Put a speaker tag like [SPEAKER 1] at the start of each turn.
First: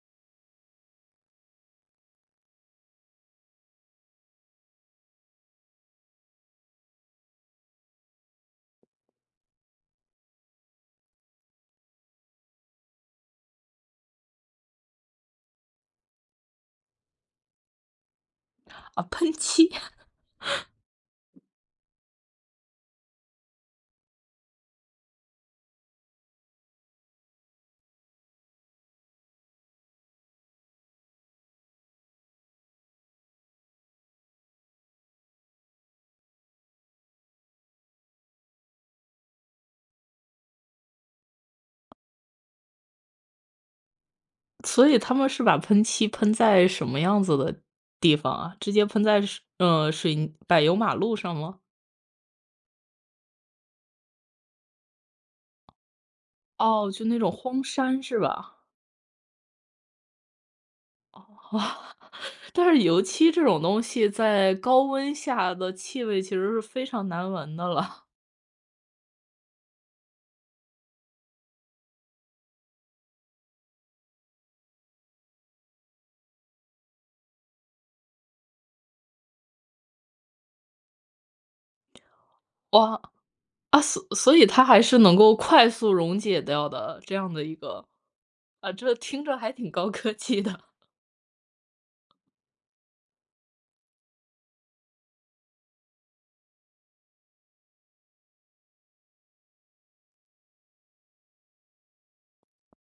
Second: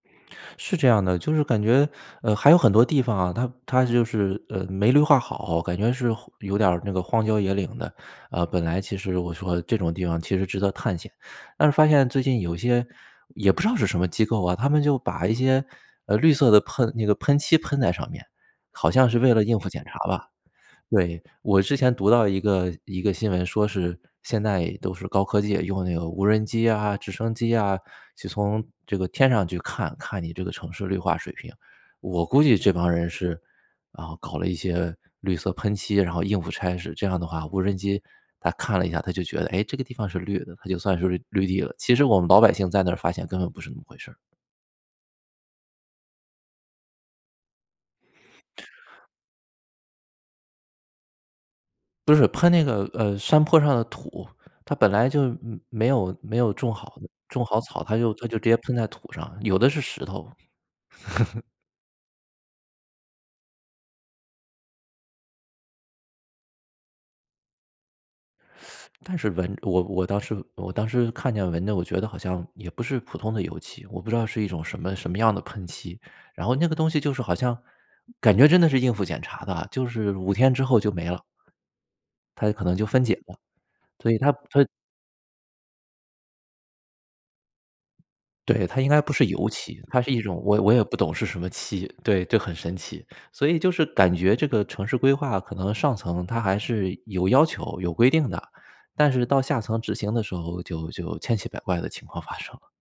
[SPEAKER 1] 是这样的，就是感觉，呃，还有很多地方啊，它它就是，呃，没绿化好，感觉是有点儿那个荒郊野岭的，啊，本来其实我说这种地方其实值得探险。但是发现最近有些也不知道是什么机构啊，他们就把一些，呃，绿色的喷那个喷漆喷在上面，好
[SPEAKER 2] 啊，
[SPEAKER 1] 像是
[SPEAKER 2] 喷
[SPEAKER 1] 为了应付
[SPEAKER 2] 漆。
[SPEAKER 1] 检查吧。对，我之前读到一个一个新闻，说是现在都是高科技，用那个无人机啊、直升机啊，就从这个天上去看，看你这个城市绿化水平。我估计这帮人是，啊，搞了一些绿色喷漆，然后应付差事，这样的话无人机它看了一下，它就觉得，诶，这个地方是绿的，它就算是绿绿地了，其实我们老百姓在那儿发现根本不是那么回事儿。
[SPEAKER 2] 所以他们是把喷漆喷在什么样子的地方啊，直接喷在水嗯，水柏油马路上吗？
[SPEAKER 1] 不是，喷那个，呃，山坡上的土，它本来就嗯，没有没有种
[SPEAKER 2] 哦，
[SPEAKER 1] 好
[SPEAKER 2] 就那种
[SPEAKER 1] 种好
[SPEAKER 2] 荒
[SPEAKER 1] 草，它
[SPEAKER 2] 山
[SPEAKER 1] 就
[SPEAKER 2] 是
[SPEAKER 1] 它就直
[SPEAKER 2] 吧？
[SPEAKER 1] 接喷在土上，有的是石头。
[SPEAKER 2] 哦，但是油漆这种东西在高温下的气味其实是非常难闻的了。
[SPEAKER 1] 但是闻我我当时我当时看见闻的，我觉得好像也不是普通的油漆，我不知道是一种什么什么样的喷漆，然后那个东西就是好像感觉真的是应付检查的啊，就是5天之后就没了。它可能就
[SPEAKER 2] 哦。
[SPEAKER 1] 分解了，
[SPEAKER 2] 啊，所
[SPEAKER 1] 所以它
[SPEAKER 2] 所以
[SPEAKER 1] 它
[SPEAKER 2] 它还是能够快速溶解掉的，这样的一个
[SPEAKER 1] 对，
[SPEAKER 2] 啊，
[SPEAKER 1] 它应
[SPEAKER 2] 这
[SPEAKER 1] 该不
[SPEAKER 2] 听
[SPEAKER 1] 是
[SPEAKER 2] 着
[SPEAKER 1] 油
[SPEAKER 2] 还挺
[SPEAKER 1] 漆，
[SPEAKER 2] 高
[SPEAKER 1] 它
[SPEAKER 2] 科
[SPEAKER 1] 是一
[SPEAKER 2] 技
[SPEAKER 1] 种，
[SPEAKER 2] 的。
[SPEAKER 1] 我我也不懂是什么漆，对，就很神奇。所以就是感觉这个城市规划可能上层它还是有要求、有规定的，但是到下层执行的时候就就千奇百怪的情况发生。